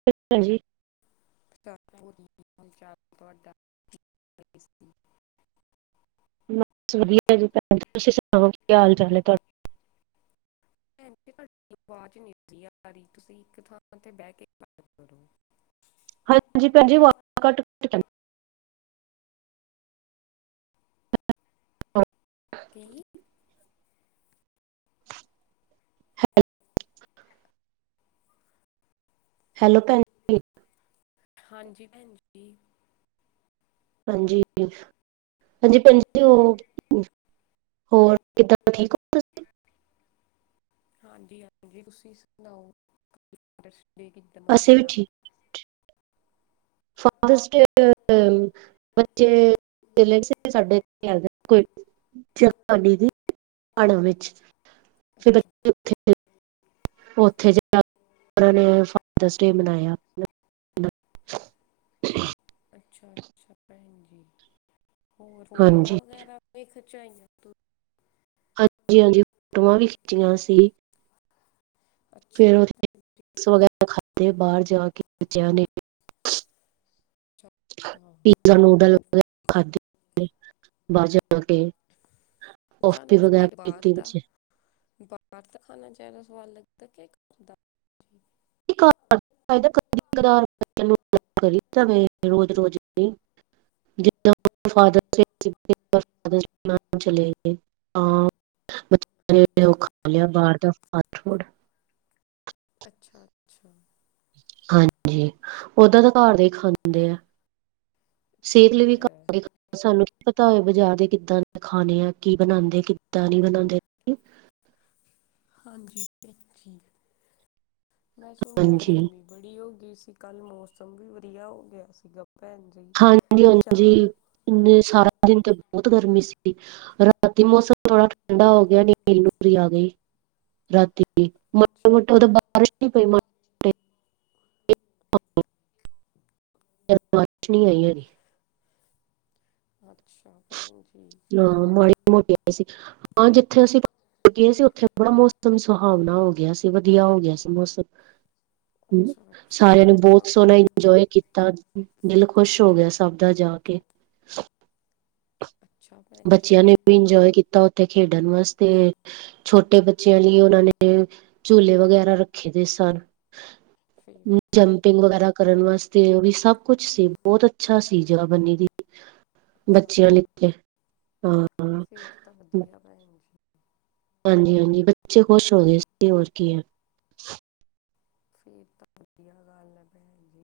ਸਤਿ ਸ੍ਰੀ ਅਕਾਲ ਜੀ। ਤਾਂ ਹੋਰ ਕੀ-ਕੀ ਵਿਚਾਰ ਤੁਆਡਾ [inaudible] ਬਸ ਵਧੀਆ ਜੀ ਤੁਸੀਂ ਸੁਣਾਓ ਕੀ ਹਾਲ ਚਾਲ ਏ ਤੁਹਾਡਾ ਭੈਣ ਜੀ ਤੁਹਾਡੀ ਆਵਾਜ਼ ਨਿਕਲੀ ਉਪਰ ਦੀ ਤੁਸੀਂ ਇਕ ਥਾਂ ਤੇ ਬੈ ਕੇ ਗੱਲ ਕਰੋ। ਹਾਂਜੀ ਭੈਣ ਜੀ ਵਾਜ਼ ਕੱਟ ਕੇ ਪਤਾ ਨੀ। [inaudible] ਕੀ [inaudible] ਹੈਲੋ ਹੈਲੋ ਭੈਣ ਜੀ ਹਾਂਜੀ ਭੈਣ ਜੀ। ਹਾਂਜੀ-ਹਾਂਜੀ-ਹਾਂਜੀ ਭੈਣ ਜੀ ਹੋਰ ਕਿਦਾਂ ਠੀਕ ਓ। ਹਾਂਜੀ-ਹਾਂਜੀ ਤੁਸੀਂ ਸੁਣਾਓ ਫਾਦਰਸ ਡੇ ਕਿਦਾਂ ਅਸੀਂ ਵੀ ਮਨਾਇਆ। ਠੀਕ ਫਾਦਰਸ ਡੇ ਬੱਚੇ ਸਾਡੇ ਇਥੇ ਆ ਜਾਣ ਕੋਈ ਸਤਿ ਸ਼੍ਰੀ ਅਕਾਲ ਦੀਦੀ ਪਾੜਾਂ ਵਿੱਚ ਤੇ ਅੱਛਾ ਬੱਚੇੇ ਉਥੇ ਉੱਥੇ ਜਾਕੇ ਉਨਾ ਨੇ ਫਾਦਰਸ ਡੇ ਮਨਾਇਆ। ਅੱਛਾ-ਅੱਛਾ ਭੈਣ ਜੀ ਹੋਰ ਫੋਟੋਆਂ ਹਾਂਜੀ ਵਗੈਰਾ ਵੀ ਖਿਚਾਈਆਂ ਤੂੰ ਹਾਂਜੀ-ਹਾਂਜੀ ਫੋਟੋਆਂ ਵੀ ਖਿੱਚੀਆਂ ਸੀ। ਅੱਛਾ ਫਿਰ ਉਥੇ ਚਿਪਸ ਵਗੈਰਾ ਖਾਧੇ ਬਾਰ ਜਾ ਕੇ ਬੱਚਿਆ ਨੇ ਹ ਅੱਛਾ ਹਾਂ। ਪੀ ਜਾਂ ਨੂਡਲ ਵਗੈਰਾ ਖਾਧੇ ਬਾਰ ਜਾ ਕੇ ਕੌਫੀ ਤੁਹਾਨੂੰ ਵਗੈਰਾ ਫਿਰ ਬਾਰ ਪੀਤੀ ਦਾ ਵਿੱਚ ਬਾਰ ਦਾ ਖਾਣਾ ਜਾਦਾ ਸਵਾਦ ਲੱਗਦਾ ਕਿ ਘਾਰ ਦਾ ਘਾਰ ਦਾ ਖਾਈਦਾ ਕਦੀ ਕਦਾਰ ਬੱਚਿਆਂ ਨੂੰ ਲੈ ਕੇ ਕਰੀ ਦਾ ਵੇ ਰੋਜ਼-ਰੋਜ਼ ਨਈ ਜਿੱਦਾਂ ਆਪਾਂ ਫਾਦਰ ਡੇ [unintelligible] ਫਾਦਰ ਨਾਲ ਚਲੇ ਗਏ ਹਾਂ ਬੱਚੇ ਨੇ ਓ ਖਾ ਲਿਆ ਬਾਰ ਦਾ ਫਾਸਟ ਫੂਡ ਅੱਛਾ-ਅੱਛਾ ਹਾਂਜੀ‌ ਓਦਾਂ ਤਾਂ ਘਰ ਦਾ ਈ ਖਾਂਦੇ ਆ ਸਿਹਤ ਲਈ ਵੀ ਠੀਕ ਐ। ਘਰ ਸਾਨੂੰ ਕੀ ਪਤਾ ਹੋਏ ਬਜ਼ਾਰ ਦੇ ਕਿੱਦਾਂ ਖਾਣੇ ਆ ਕੀ ਬਣਾਂਦੇ ਕਿੱਦਾਂ ਨੀ ਬਣਾਂਦੇ। ਹਾਂਜੀ ਅੱਛੀ, ਮੈਂ ਸੁਣਿਆਂ ਹਾਂਜੀ ਗਰਮੀ ਬੜੀ ਹੋ ਗਈ ਸੀ, ਕੱਲ ਮੌਸਮ ਵੀ ਵਧੀਆ ਹੋ ਗਿਆ ਸੀਗਾ ਭੈਣ ਜੀ ਹਾਂਜੀ- ਹਾਂਜੀ ਸ਼ਾਮ ਨੂੰ ਇੰਨੇ ਸਾਰਾ ਦਿਨ 'ਤੇ ਬੋਤ ਗਰਮੀ ਸੀ। ਰਾਤੀ ਮੌਸਮ ਥੋੜਾ ਠੰਡਾ ਹੋ ਗਿਆ, ਨੇਰੀ ਨੂਰੀ ਆ ਗਈ। ਰਾਤੀ ਮਾੜਾ ਅੱਛਾ ਮੋਟਾ ਓ ਤਾਂ ਬਾਰਿਸ਼ ਨੀ ਪਈ ਮ, ਟ। [inaudible] ਜਦ ਬਾਰਿਸ਼ ਨੀ ਆਈ ਐਗੀ। ਅੱਛਾ। ਹਾਂ ਭੈਣ ਜੀ। ਹਾਂ ਮਾੜੀ ਮੋਟੀ ਆਈ ਸੀ, ਹਾਂ ਜਿੱਥੇ ਅਸੀਂ ਗਏ ਸੀ ਉੱਥੇ ਬੜਾ ਮੌਸਮ ਸੁਹਾਵਨਾ ਹੋ ਗਿਆ ਸੀ, ਵਧੀਆ ਹੋ ਗਿਆ ਸੀ ਮੌਸਮ। ਹੂੰ, ਅੱਛਾ ਅੱਛਾ ਸਾਰਿਆਂ ਨੇ ਵਧੀਆ ਬੋਤ ਸੋਹਣਾ ਗੱਲ ਇੰਜੋਏ ਕੀਤਾ। ਦਿਲ ਖੁਸ਼ ਹੋ ਗਿਆ ਸਭ ਦਾ ਜਾ ਕੇ। ਅੱਛਾ ਭੈਣ ਜੀ ਬੱਚਿਆਂ ਨੇ ਵੀ ਇੰਜੋਏ ਕੀਤਾ ਉੱਥੇ ਖੇਡਨ ਵਾਸਤੇ ਛੋਟੇ ਬੱਚਿਆਂ ਲਈ ਉਨਾਂ ਨੇ ਝੂਲੇ ਵਗੈਰਾ ਰੱਖੇ ਦੇ ਸਨ। ਫੇਰ ਜੰਪਿੰਗ ਵਗੈਰਾ ਕਰਨ ਵਾਸਤੇ ਓ ਵੀ ਸਭ ਕੁਛ ਸੀ, ਬੋਤ ਅੱਛਾ ਸੀ ਜਗਾ ਬੰਨੀ ਦੀ ਅੱਛਾ ਬੱਚਿਆਂ ਲੀ ਉਥੇ, ਹਾਂ। ਫੇਰ ਤਾਂ ਵਧੀਆ ਭੈਣ ਜੀ। ਹਾਂਜੀ-ਹਾਂਜੀ ਬੱਚੇ ਖੁਸ਼ ਹੋਗੇ ਸੀ ਹੋਰ ਕੀ ਐ। ਫੇਰ ਤਾਂ ਵਧੀਆ ਗੱਲ ਐ ਭੈਣ ਜੀ,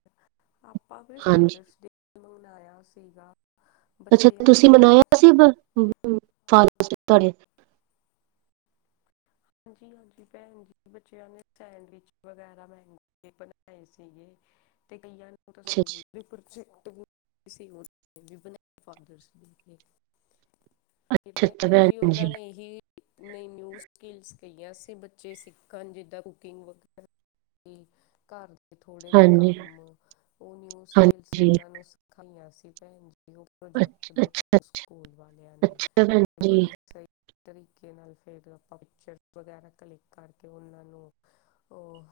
ਆਪਾਂ ਵੀ ਹਾਂਜੀ ਫਾਦਰਸ ਡੇ ਏਨੂੰ ਮਨਾਇਆ ਸੀਗਾ। ਅੱਛਾ ਬੱਚਿਆਂ ਤੁਸੀਂ ਨੇ ਮਨਾਇਆ ਸੀ ਬ, ਫਾਦਰਸ ਡੇ ਤੁਹਾਡੇ ਹਾਂਜੀ-ਹਾਂਜੀ ਭੈਣ ਜੀ ਬੱਚਿਆਂ ਨੇ ਸੈਂਡਵਿਚ ਵਗੈਰਾ ਮਹਿੰਗੇ ਬਣਾਏ ਸੀਗੇ 'ਤੇ ਕਈਆਂ ਨੂੰ ਤਾਂ ਅੱਛਾ ਸਕੂਲ ਅੱਛਾ ਵੀ ਪ੍ਰੋਜੈਕਟ ਵੀ [inaudible] ਬਣਾਏ ਫਾਦਰਸ ਡੇ 'ਤੇ। [inaudible] 'ਤੇ ਭੈਣ ਜੀ ਉਨਾਂ ਨੇ ਏਹੀ ਨਈ ਨਿਊ ਸਕਿਲਸ ਕਈਆਂ ਸੀਂ ਬੱਚੇ ਸਿੱਖਨ ਜਿੱਦਾਂ ਕੁਕਿੰਗ ਵਗ਼ੈਰਾ ਈ ਘਰ 'ਤੇ ਥੋੜੇ ਜੇ ਹਾਂਜੀ ਕੰਮ ਓ ਨਿਊ ਸਕਿਲਸ ਹਾਂਜੀ ਉਨਾਂ ਨੂੰ ਸਿਖਾਈਆਂ ਸੀ ਭੈਣ ਜੀ ਓ ਪ੍ਰੋਜੈਕਟ ਦੇ ਥਰੂ ਸਕੂਲ ਵਾਲਿਆਂ ਨੇ। ਅੱਛਾ ਭੈਣ ਜੀ ਬੜੀ ਸਈ ਤਰੀਕੇ ਨਾਲ ਫੇਰ ਆਪਾਂ ਪਿਕਚਰ ਵਗੈਰਾ ਕਲਿੱਕ ਕਰਕੇ ਉਨਾਂ ਨੂੰ, ਓ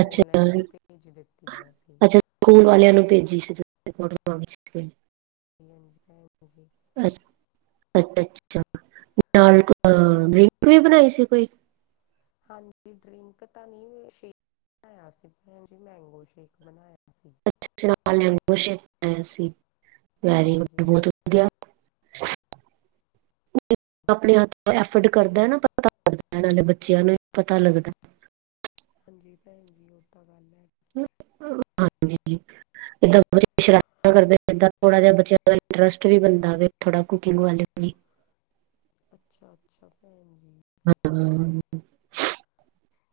ਅੱਛਾ ਔਲਾਈਨ ਈ ਭੇਜ ਦਿੱਤੀਆਂ ਸੀ। ਅੱਛਾ ਸਕੂਲ ਵਾਲਿਆਂ ਨੂੰ ਭੇਜੀ ਸੀ। ਹਾਂਜੀ-ਹਾਂਜੀ ਭੈਣ ਜੀ। ਅ ਅੱਛਾ-ਅੱਛਾ ਨਾਲ ਅ ਡਰਿੰਕ ਵੀ ਬਣਾਈ ਸੀ ਕੋਈ? ਹਾਂਜੀ ਡਰਿੰਕ ਤਾਂ ਨਈ ਸ਼ੇ ਕ ਬਣਾਇਆ ਸੀ ਭੈਣ ਜੀ, ਮੈਂਗੋ ਸ਼ੇਕ ਬਣਾਇਆ ਸੀ। ਅੱਛਾ-ਅੱਛਾ ਮੈੰਗੋ ਸ਼ੇਕ ਬਣਾਇਆ ਸੀ, ਵੈਰੀ ਗੁੱਡ ਹਾਂਜੀ ਬੋਤ ਵਧੀਆ। [inaudible] ਆਪਣੇ ਹੱਥ ਐ ਫਡ ਕਰਦਾ ਏ ਨਾ ਪਤਾ ਲਗਦਾ ਨਾਲੇ ਬੱਚਿਆਂ ਨੂੰ ਵੀ ਪਤਾ ਲੱਗਦਾ। ਹਾਂਜੀ ਭੈਣ ਜੀ ਓ ਤਾਂ ਗੱਲ ਐ। ਹਾਂਜੀ। ਇੱਦਾਂ ਸ਼ਰਾਰਤਾਂ ਕਰਦੇ ਏਦਾਂ ਥੋੜਾ ਜਾ ਬੱਚਿਆਂ ਦਾ ਇੰਟਰਸਟ ਵੀ ਬਣਦਾ ਵੇ ਥੋੜਾ ਕੁਕਿੰਗ ਵੱਲ ਵੀ। [inaudible] ਅੱਛਾ-ਅੱਛਾ ਭੈਣ ਜੀ। ਹੂੰ।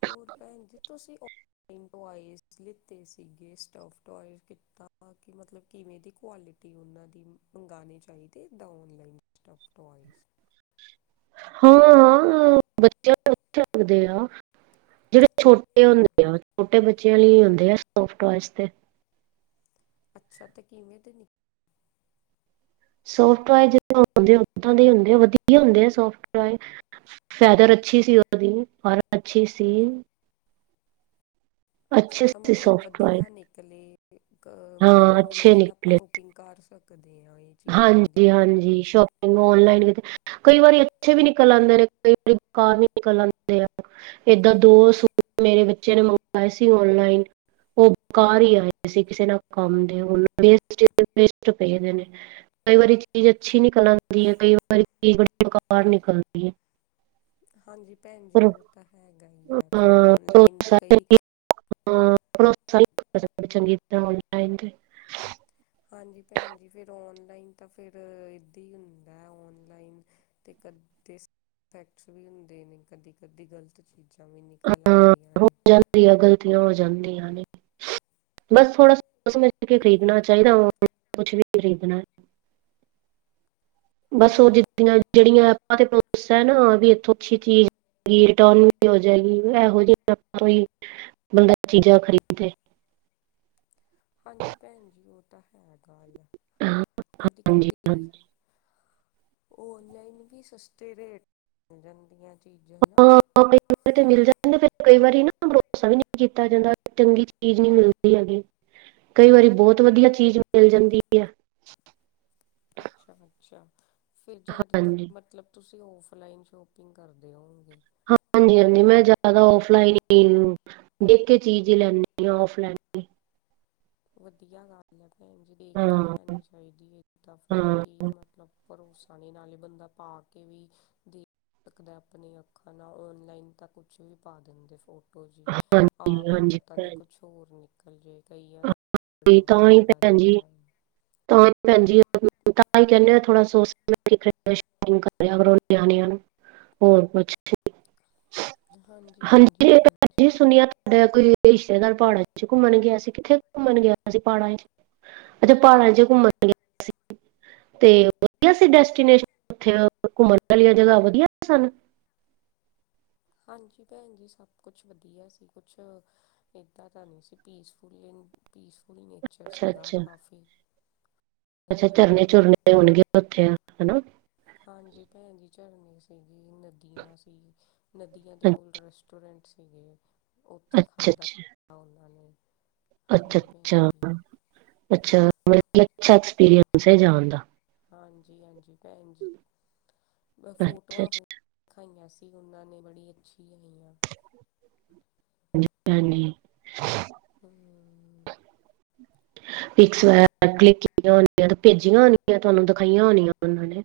ਹੋਰ ਭੈਣ ਜੀ ਤੁਸੀਂ ਉ ਲਾਇਨ ਟੋਇਸ ਲਿੱਤੇ ਸੀਗੇ। ਸਟੋਫ ਟੋਇਜ਼ ਕਿੱਦਾਂ, ਕਿ ਮਤਲਬ ਕਿਵੇਂ ਦੀ ਕੁਆਲਿ ਤੇ ਉਹਨਾਂ ਦੀ ਮੰਗਾਨੇ ਚਾਹੀਦੇ ਏਦਾ ਔਨਲਾਈਨ ਟਫ ਟੋਇਜ਼। ਹਾਂ-ਹਾਂ, ਬੱਚਿਆ ਨੂੰ ਅਛੇ ਲੱਗਦੇ ਆ। ਜਿਹੜੇ ਛੋਟੇ ਹੁੰਦੇ ਆ, ਛੋਟੇ ਬੱਚਿਆਂ ਲਈ ਹੁੰਦੇ ਆ ਸਟੋਫ ਟੋਇਜ਼ ਤੇ। ਅੱਛਾ ਤੇ ਕਿਵੇਂ ਦੇ ਨਿ ਸੋਫਟ ਟੋਆਜ ਜਿਦਾ ਹੁਂਦੇ, ਉਦਾਂ ਦੇ ਹੀ ਹੁੰਦੇ ਆ। ਵਧੀਆ ਹੁੰਦੇ ਆ ਸੋਫਟ ਟੋਆਏ। ਫੈਦਰ ਅੱਛੀ ਸੀ ਉਹਦੀ, ਫਰ ਅੱਛੀ ਸੀ। ਅੱਛਾ-ਅੱਛਾ ਮਤਲਬ ਵਧੀਆ ਨਿਕਲੇ ਅ ਮਤਲਬ ਓਨਲਾਈਨ ਆਪਾਂ ਸੌ ਪਿੰਗ ਕਰ ਸਕਦੇ ਆਂ ਏ। ਹਾਂਜੀ-ਹਾਂਜੀ ਸ਼ੋਪ ਪਿੰਗ ੳਨਲਾਈਨ ਤੇ। ਕਈ ਵਾਰੀ ਅੱਛੇ ਵੀ ਨਿਕਲ ਆਂਦੇ ਨੇ, ਕਈ ਵਾਰੀ ਬਕਾਰ ਵੀ ਨਿਕਲ ਆਂਦੇ ਆ। ਏਦਾਂ ਦੋ ਸੂਟ ਮੇਰੇ ਬੱਚੇ ਨੇ ਮੰਗਵਾਏ ਸੀ ਓਨਲਾਈਨ ਉਹ ਬਕਾਰ ਈ ਆਏ ਸੀ। ਕਿਸੇ ਨਾ ਕੰਮ ਦੇ ਉ ਹੁਨ ਵੇਸਟ ਈ ਵੇਸਟ ਪਏ ਦੇ ਨੇ। ਕਈ ਵਾਰੀ ਚੀਜ਼ ਅੱਛੀ ਨਿਕਲ ਆਂਦੀ ਏ। ਕਈ ਵਾਰੀ ਚੀਜ਼ ਬੜੀ ਬੇਕਾਰ ਨਿਕਲਦੀ ਹੈ ਹਾਂਜੀ ਭੈਣ ਜੀ ਪਰ ਉਹ ਤਾਂ ਹੈਗਾ ਈ ੲੈ, ਫੇਰ ਅਹ ਔਨਲਾਈਨ ਦੇ ਭਰੋਸਾ ਕਈ ਨਹੀਂ ਹਾਂ ਭਰੋਸਾ ਨਹੀਂ ਹੁੰਦਾ ਚੰਗੀ ਤਰ੍ਹਾਂ ਆਨਲਾਈਨ ਤੇ। ਹਾਂਜੀ ਭੈਣ ਜੀ ਫਿਰ ਔਨਲਾਈਨ ਤਾਂ ਫਿਰ ਏਦਾਂ ਹੀ ਹੁੰਦਾ ਹੈ ਔਨਲਾਈਨ ਤੇ ਕਦੇ ਫੈਕਟਸ ਵੀ ਹੁੰਦੇ ਨੇ ਕਦੀ-ਕਦੀ ਗਲਤ ਚੀਜ਼ਾਂ ਵੀ ਨਿਕਲ ਆਂਦੀਆਂ ਨੇ। ਜਾਂਦੀਆਂ ਗ਼ਲਤੀਆਂ ਹੋ ਜਾਂਦੀਆਂ ਨੇ। ਬਸ ਥੋੜਾ ਸਮਝ ਕੇ ਖਰੀਦਣਾ ਚਾਹੀਦਾ ਆਨਲਾਈਨ ਕੁਛ ਵੀ ਖਰੀਦਣਾ। ਬੱਸ ਉਹ ਹਾਂਜੀ ਜਿੱਦੀਆਂ ਜਿਹੜੀਆਂ ਐਪਾਂ ਤੇ ਪਾਉਂ ਪੁੱਸ ਨਾ ਇਥੋਂ ਅੱਛੀ ਚੀਜ਼ ਰਿਟਰਨ ਵੀ ਹੋ ਜਾਏਗੀ ਇਹੋ ਜਿ ਕੋਈ ਬੰਦਾ ਚੀਜ਼ਾਂ ਖਰੀਦੇ। ਹਾਂਜੀ ਭੈਣ ਜੀ। ਉਹ ਤਾਂ ਹੈ ਗੱਲ ਹਾਂ ਹਾਂਜੀ ਕਦੀ-ਕਦੀ ਹਾਂਜੀ ਓਨਲਾਈਨ ਵੀ ਸਸਤੇ ਰੇਟ ਜਾਂਦੀਆਂ ਚੀਜ਼ਾਂ ਨਾ। [inaudible] ਤਾਂ ਮਿਲ ਜਾਂ ਤਾਂ ਫਿਰ ਕਈ ਵਾਰੀ ਨਾ ਭਰੋਸਾ ਵੀ ਨਹੀਂ ਕੀਤਾ ਜਾਂਦਾ ਚੰਗੀ ਚੀਜ਼ ਨਹੀਂ ਮਿਲਦੀ ਹੈਗੀ। ਕਈ ਵਾਰੀ ਬਹੁਤ ਵਧੀਆ ਚੀਜ਼ ਮਿਲ ਜਾਂਦੀ ਐ। ਅੱਛਾ-ਅੱਛਾ ਫਿਰ ਜਿਆਦਾਤਰ ਹਾਂਜੀ ਮਤਲਬ ਤੁਸੀਂ ਔਫਲਾਈਨ ਸ਼ੋਪਿੰਗ ਕਰਦੇ ਹੋਓਗੇ। ਹਾਂਜੀ-ਹਾਂਜੀ ਮੈਂ ਜ਼ਿਆਦਾ ਆਫਲਾਈਨ ਹੀ ਦੇਖ ਕੇ ਚੀਜ਼ ਲੈਂਦੀ ਹਾਂ ਆਫਫਲਾਈਨ। ਵਧੀਆ ਗੱਲ ਹੈ ਭੈਣ ਜੀ ਦੇਖ ਹਾਂ ਕੇ ਲੈਣੀ ਚਾਹੀਦੀ ਹੈ ਤਾਂ ਫਿਰ ਹਾਂ ਕੀ ਮਤਲਬ ਭਰੋਸਾ ਨਹੀਂ ਨਾਲੇ ਬੰਦਾ ਪਾ ਕੇ ਵੀ ਦੇ ਕਦਾ ਆਪਣੀਆਂ ਅੱਖਾਂ ਨਾਲ ਔਨਲਾਈਨ ਤਾਂ ਕੁਛ ਵੀ ਪਾ ਦਿੰਦੇ ਫੋਟੋ ਖੋ ਜੀ ਪਾ ਹਾਂਜੀ ਕੇ ਹਾਂਜੀ ਪਤਾ ਭੈਣ ਨੀ ਜੀ। ਕੁਛ ਹੋਰ ਨਿਕਲ ਜਾਏ ਕਈ ਆ ਨਾ ਹਾਂਜੀ ਨਾਂ ਤਾਂ ਹੀ ਬੜੀ ਵਾਰੀ ਭੈਣ ਜੀ ਕੀਤਾ ਐ। ਤਾਂ ਭੈਣ ਜੀ ਤਾਂ ਈ ਕਹਿਨੇ ਆ ਥੋੜਾ ਸੋਚ ਸਮਝ ਕੇ [inaudible] ਪਿੰਗ ਕਰ ਲਿਆ ਕਰੋ ਨਿਆਣਿਆ ਨੂੰ। ਹੋਰ ਕੁੱਛ। ਹਾਂਜੀ-ਹਾਂਜੀ ਹਾਂਜੀ ਇਹ ਭੈਣ ਜੀ ਸੁਣਿਆ ਤੁਹਾਡਾ ਕੋਈ ਰਿਸ਼ਤੇਦਾਰ ਪਹਾੜਾਂ ਚ ਘੁੰਮਣ ਗਿਆ ਸੀ ਕਿੱਥੇ ਘੁੰਮਣ ਗਿਆ ਸੀ ਪਹਾੜਾਂ ਚ'। ਅੱਛਾ ਪਹਾੜਾਂ ਚ ਘੁੰਮਣ ਗਿਆ ਸੀ। ਤੇ ਵਧੀਆ ਸੀ ਡੈਸਟੀਨੇਸ਼ਨ ਉਥੇ ਘੁੰਮਣ ਵਾਲੀਆਂ ਜਗ੍ਹਾ ਵਧੀਆ ਸਨ। ਹਾਂਜੀ ਭੈਣ ਜੀ ਸਭ ਕੁਛ ਵਧੀਆ ਸੀ ਕੁਛ ਏਦਾਂ ਤਾਂ ਨਹੀਂ ਸੀ ਪੀਸਫੁਲੀ-ਪੀਸਫੁਲੀ ਨੇਚਰ ਅੱਛਾ ਸੀਗਾ ਅੱਛਾ ਕਾਫ਼ੀ, ਅੱਛਾ ਝਰਨੇ ਚੁਰਨੇ ਹੋਣਗੇ ਉੱਥੇ ਹਨਾ। ਹਾਂਜੀ ਭੈਣ ਜੀ ਝਰਨੇ ਸੀਗੀ ਨਦੀਆਂ ਸੀ। ਨਦੀਆਂ ਦੇ ਕੋਲ ਰੈਸਟੋਰੈਂਟ ਸੀਗੇ ਅੱਛਾ ਉੱਥੇ ਅੱਛਾ ਖਾਧਾ ਉਹਨਾਂ ਨੇ, ਹਾਂਜੀ ਭੈਣ ਜੀ ਅੱਛਾ-ਅੱਛਾ-ਅੱਛਾ ਮਤ ਅੱਛਾ ਐਕਸਪੀਰੀਅੰਸ ਹੈ ਜਾਣ ਦਾ। ਹਾਂਜੀ-ਹਾਂਜੀ ਭੈਣ ਜੀ ਬਸ ਅੱਛਾ ਫੋਟੋਆਂ ਫੋਨ ਅੱਛਾ ਦਿਖਾਈਆਂ ਸੀ ਉਨ੍ਹਾਂ ਨੇ ਬੜੀ ਅੱਛੀ ਆਈਆ। ਹਾਂਜੀ-ਹਾਂਜੀ। ਹੂੰ, ਹ [unintelligible] ਕੀਤੀਆ ਹੋਣੀਆ ਤੇ ਭੇਜੀਆਂ ਹੋਣੀਆਂ ਤੁਹਾਨੂੰ ਦਿਖਾਈਆਂ ਹੋਣੀਆਂ ਉਹਨਾਂ ਨੇ।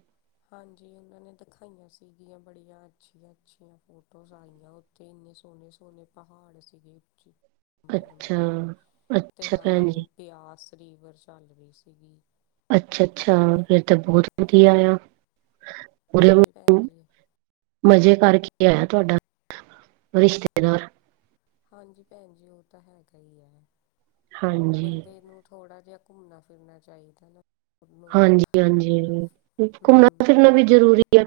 ਹਾਂਜੀ ਉਹਨਾਂ ਨੇ ਦਿਖਾਈਆਂ ਸੀਗੀਆ ਬੜੀਆਂ ਅੱਛੀਆ-ਅੱਛੀਆ ਫੋਟੋਜ਼ ਆਈਆ ਤੇ ਇੰਨੇ ਸੋਹਣੇ-ਸੋਹਣੇ ਪਹਾੜ ਸੀਗੇ ਉੱਚੀ, ਅੱਛਾ ਲੰਬੇ-ਲੰਬੇ ਜੇ ਤੇ ਅੱਛਾ ਨਾਲ ਭੈਣ ਜੀ ਹੀ ਪਿਆਸ ਰੀਵਰ ਚੱਲ ਰਹੀ ਸੀ ਗੀ। ਅੱਛਾ-ਅੱਛਾ ਫਿਰ ਤਾਂ ਬਹੁਤ ਵਧੀਆ ਆ। ਪੂਰੇ ਹਾਂਜੀ ਭੈਣ ਜੀ। ਮਜ਼ੇ ਕਰਕੇ ਆਇਆ ਤੁਹਾਡਾ ਰਿਸ਼ਤੇਦਾਰ। ਹਾਂਜੀ ਭੈਣ ਜੀ ਉਹ ਤਾਂ ਹੈਗਾ ਹੀ ਹੈ ਹਾਂਜੀ ਬੰਦੇ ਨੂੰ, ਥੋੜਾ ਜਿਹਾ ਘੁੰਮਣਾ ਫਿਰਨਾ ਚਾਹੀਦਾ ਨਾ। ਉਹਨੂੰ ਹਾਂਜੀ-ਹਾਂਜੀ ਜ਼ਰੂਰ ਘੁੰਮਣਾ ਹਮ ਫਿਰਨਾ ਵੀ ਜ਼ਰੂਰੀ ਹੈ।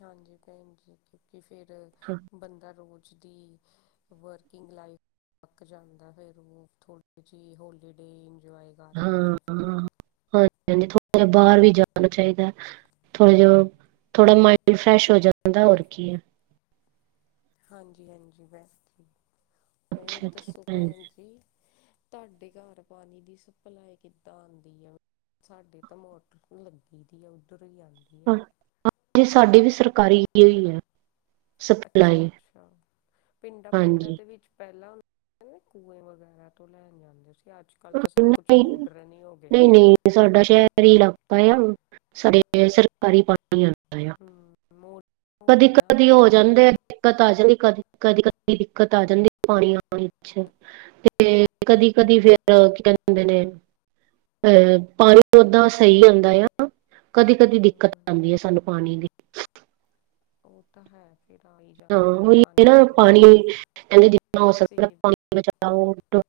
ਹਾਂਜੀ ਭੈਣ ਜੀ ਕਿਉਂਕਿ ਫੇਰ ਬੰਦਾ ਰੋਜ਼, ਵਿੱਚ ਦੀ ਵਰਕਿੰਗ ਲਾਈਫ ਅੱਕ ਜਾਂਦਾ ਫਿਰ ਉਹ ਥੋੜ੍ਹੀ ਜਿਹੀ ਹੋਲੀਡੇ ਇੰਜੋਏ ਕਰ ਹਾਂ, ਆਉਂਦਾ ਫਿਰ, ਹਾਂਜੀ-ਹਾਂਜੀ ਥੋੜਾ ਜਿਹਾ ਬਾਹਰ ਵੀ ਜਾਣਾ ਚਾਹੀਦਾ, ਥੋੜਾ ਜਿਹਾ ਥੋੜਾ ਮਾਇੰਡ ਫਰੈਸ਼ ਹੋ ਜਾਂਦਾ ਹੋਰ ਕੀ ਹੈ, ਹਾਂਜੀ-ਹਾਂਜੀ ਬੈ ਜੀ ਹੋਰ ਦੱਸੋ ਭੈਣ ਜੀ, ਤੁਹਾਡੇ ਘਰ ਪਾਣੀ ਦੀ ਸਪਲਾਈ ਕਿੱਦਾਂ ਆਦੀ ਆ? ਸਾਡੇ ਤਾਂ ਮੋਟਰ ਲੱਗੀ ਦੀ ਆ ਉੱਧਰ ਹੀ ਆ ਹਾਂ, ਹਾਂਜੀ ਸਾਡੇ ਵੀ ਸਰਕਾਰੀ ਔ ਹੀ ਹੈ। ਸਪਲਾਈ ਅੱਛਾ-ਅੱਛਾ ਪਿੰਡਾਂ-ਪੁੰਡਾਂ ਹਾਂਜੀ। ਦੇ ਵਿੱਚ ਪਹਿਲਾਂ ਕ ਕੂਏ ਵਗੈਰਾ ਤੋਂ ਲੈਣ ਜਾਂਦੇ ਸੀ, ਅੱਜ-ਕੱਲ ਤਾਂ ਸਭ ਕੁਛ ਨਹੀਂ, ਮੋਡਰਨ ਹੀ ਹੋ ਗਿਆ। ਨਹੀਂ-ਨਹੀਂ ਸਾਡਾ ਸ਼ਹਿਰ ਹੀ ਇਲਾਕਾ ਆ ਸਾਡੇ ਕਦੀ ਪਾਣੀ ਆਦਾ ਆ ਹਮ ਮੋਡਰਨ ਹੋ ਗਿਆ ਨਾ ਕਦੀ-ਕਦੀ ਅੱਜ ਹੋ ਕੱਲ ਜਾਂਦਾ। ਦਿੱਕਤ ਆ ਜਾਂਦੀ, ਕਦੀ-ਕਦੀ-ਕਦੀ ਦਿੱਕਤ ਆ ਜਾਂਦੀ ਪਾਣੀ ਆਣ ਵਿੱਚ ਤੇ ਕਦੀ-ਕਦੀ ਫਿਰ ਤੇ ਕੀ ਕਹਿੰਦੇ ਹੁੰਦੇ ਨੇ ਅਹ ਪਾਣੀ ਓਦਾਂ ਸਹੀ ਆਉਂਦਾ ਆ। ਕਦੀ-ਕਦੀ ਦਿੱਕਤ ਹਮ ਆਦੀ ਹੈ ਸਾਨੂੰ ਪਾਣੀ ਦੀ, ਉਹ ਤਾਂ ਹੈ ਫੇਰ ਆ, ਹੀ ਹਾਂ ਜਾਂਦੀ ਹੈ ਉਹ ਪਾਣੀ ਦੀ ਨਾ ਪਾਣੀ ਦਿੱਕਤ ਵੀ ਕਹਿੰਦੇ ਜਿਨਾ ਹੋ ਸਕਦਾ ਸੇਵ ਪਾਣੀ ਬਚਓ।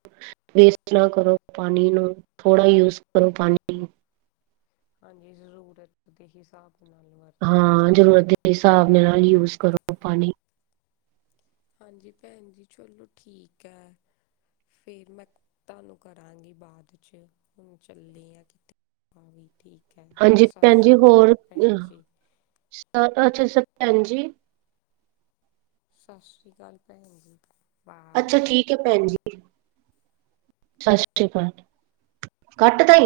ਵੇਸਟ ਨਾ ਕਰੋ ਪਾਣੀ ਨੂੰ ਥੋੜਾ ਯੂਜ ਕਰੋ ਪਾਣੀ, ਹਾਂਜੀ ਜ਼ਰੂਰਤ ਦੇ ਹਿਸਾਬ ਨਾਲ ਵਰਤਣਾ ਹਾਂ ਚਾਹੀਦਾ ਹੈ। ਜ਼ਰੂਰਤ ਦੇ ਹਿਸਾਬ ਨਾਲ ਯੂਜ ਕਰੋ ਪਾਣੀ, ਹਾਂਜੀ ਭੈਣ ਜੀ ਚਲੋ ਠੀਕ ਹੈ, ਫਿਰ ਮੈਂ ਤੁਹਾਨੂੰ ਕਰਾਂਗੀ ਬਾਅਦ ਚ ਹੁਣ ਚੱਲੀ ਆ ਕਿਤੇ ਵੀ ਠੀਕ, ਠੀਕ ਹੈ ਹਾਂਜੀ ਸਤਿ ਭੈਣ ਜੀ ਸ਼੍ਰੀ ਹੋਰ ਅਕਾਲ ਭੈਣ ਜੀ। [unintelligible] ਅੱਛਾ, ਅੱਛਾ ਭੈਣ ਜੀ ਸਤਿ ਸ਼੍ਰੀ ਅਕਾਲ ਭੈਣ ਜੀ। ਬਾਏ ਅੱਛਾ ਠੀਕ ਅੱਛਾ ਭੈਣ ਜੀ, ਸਤਿ ਸ੍ਰੀ ਅਕਾਲ ਕਾਟ ਤਾਂ ਹੀ।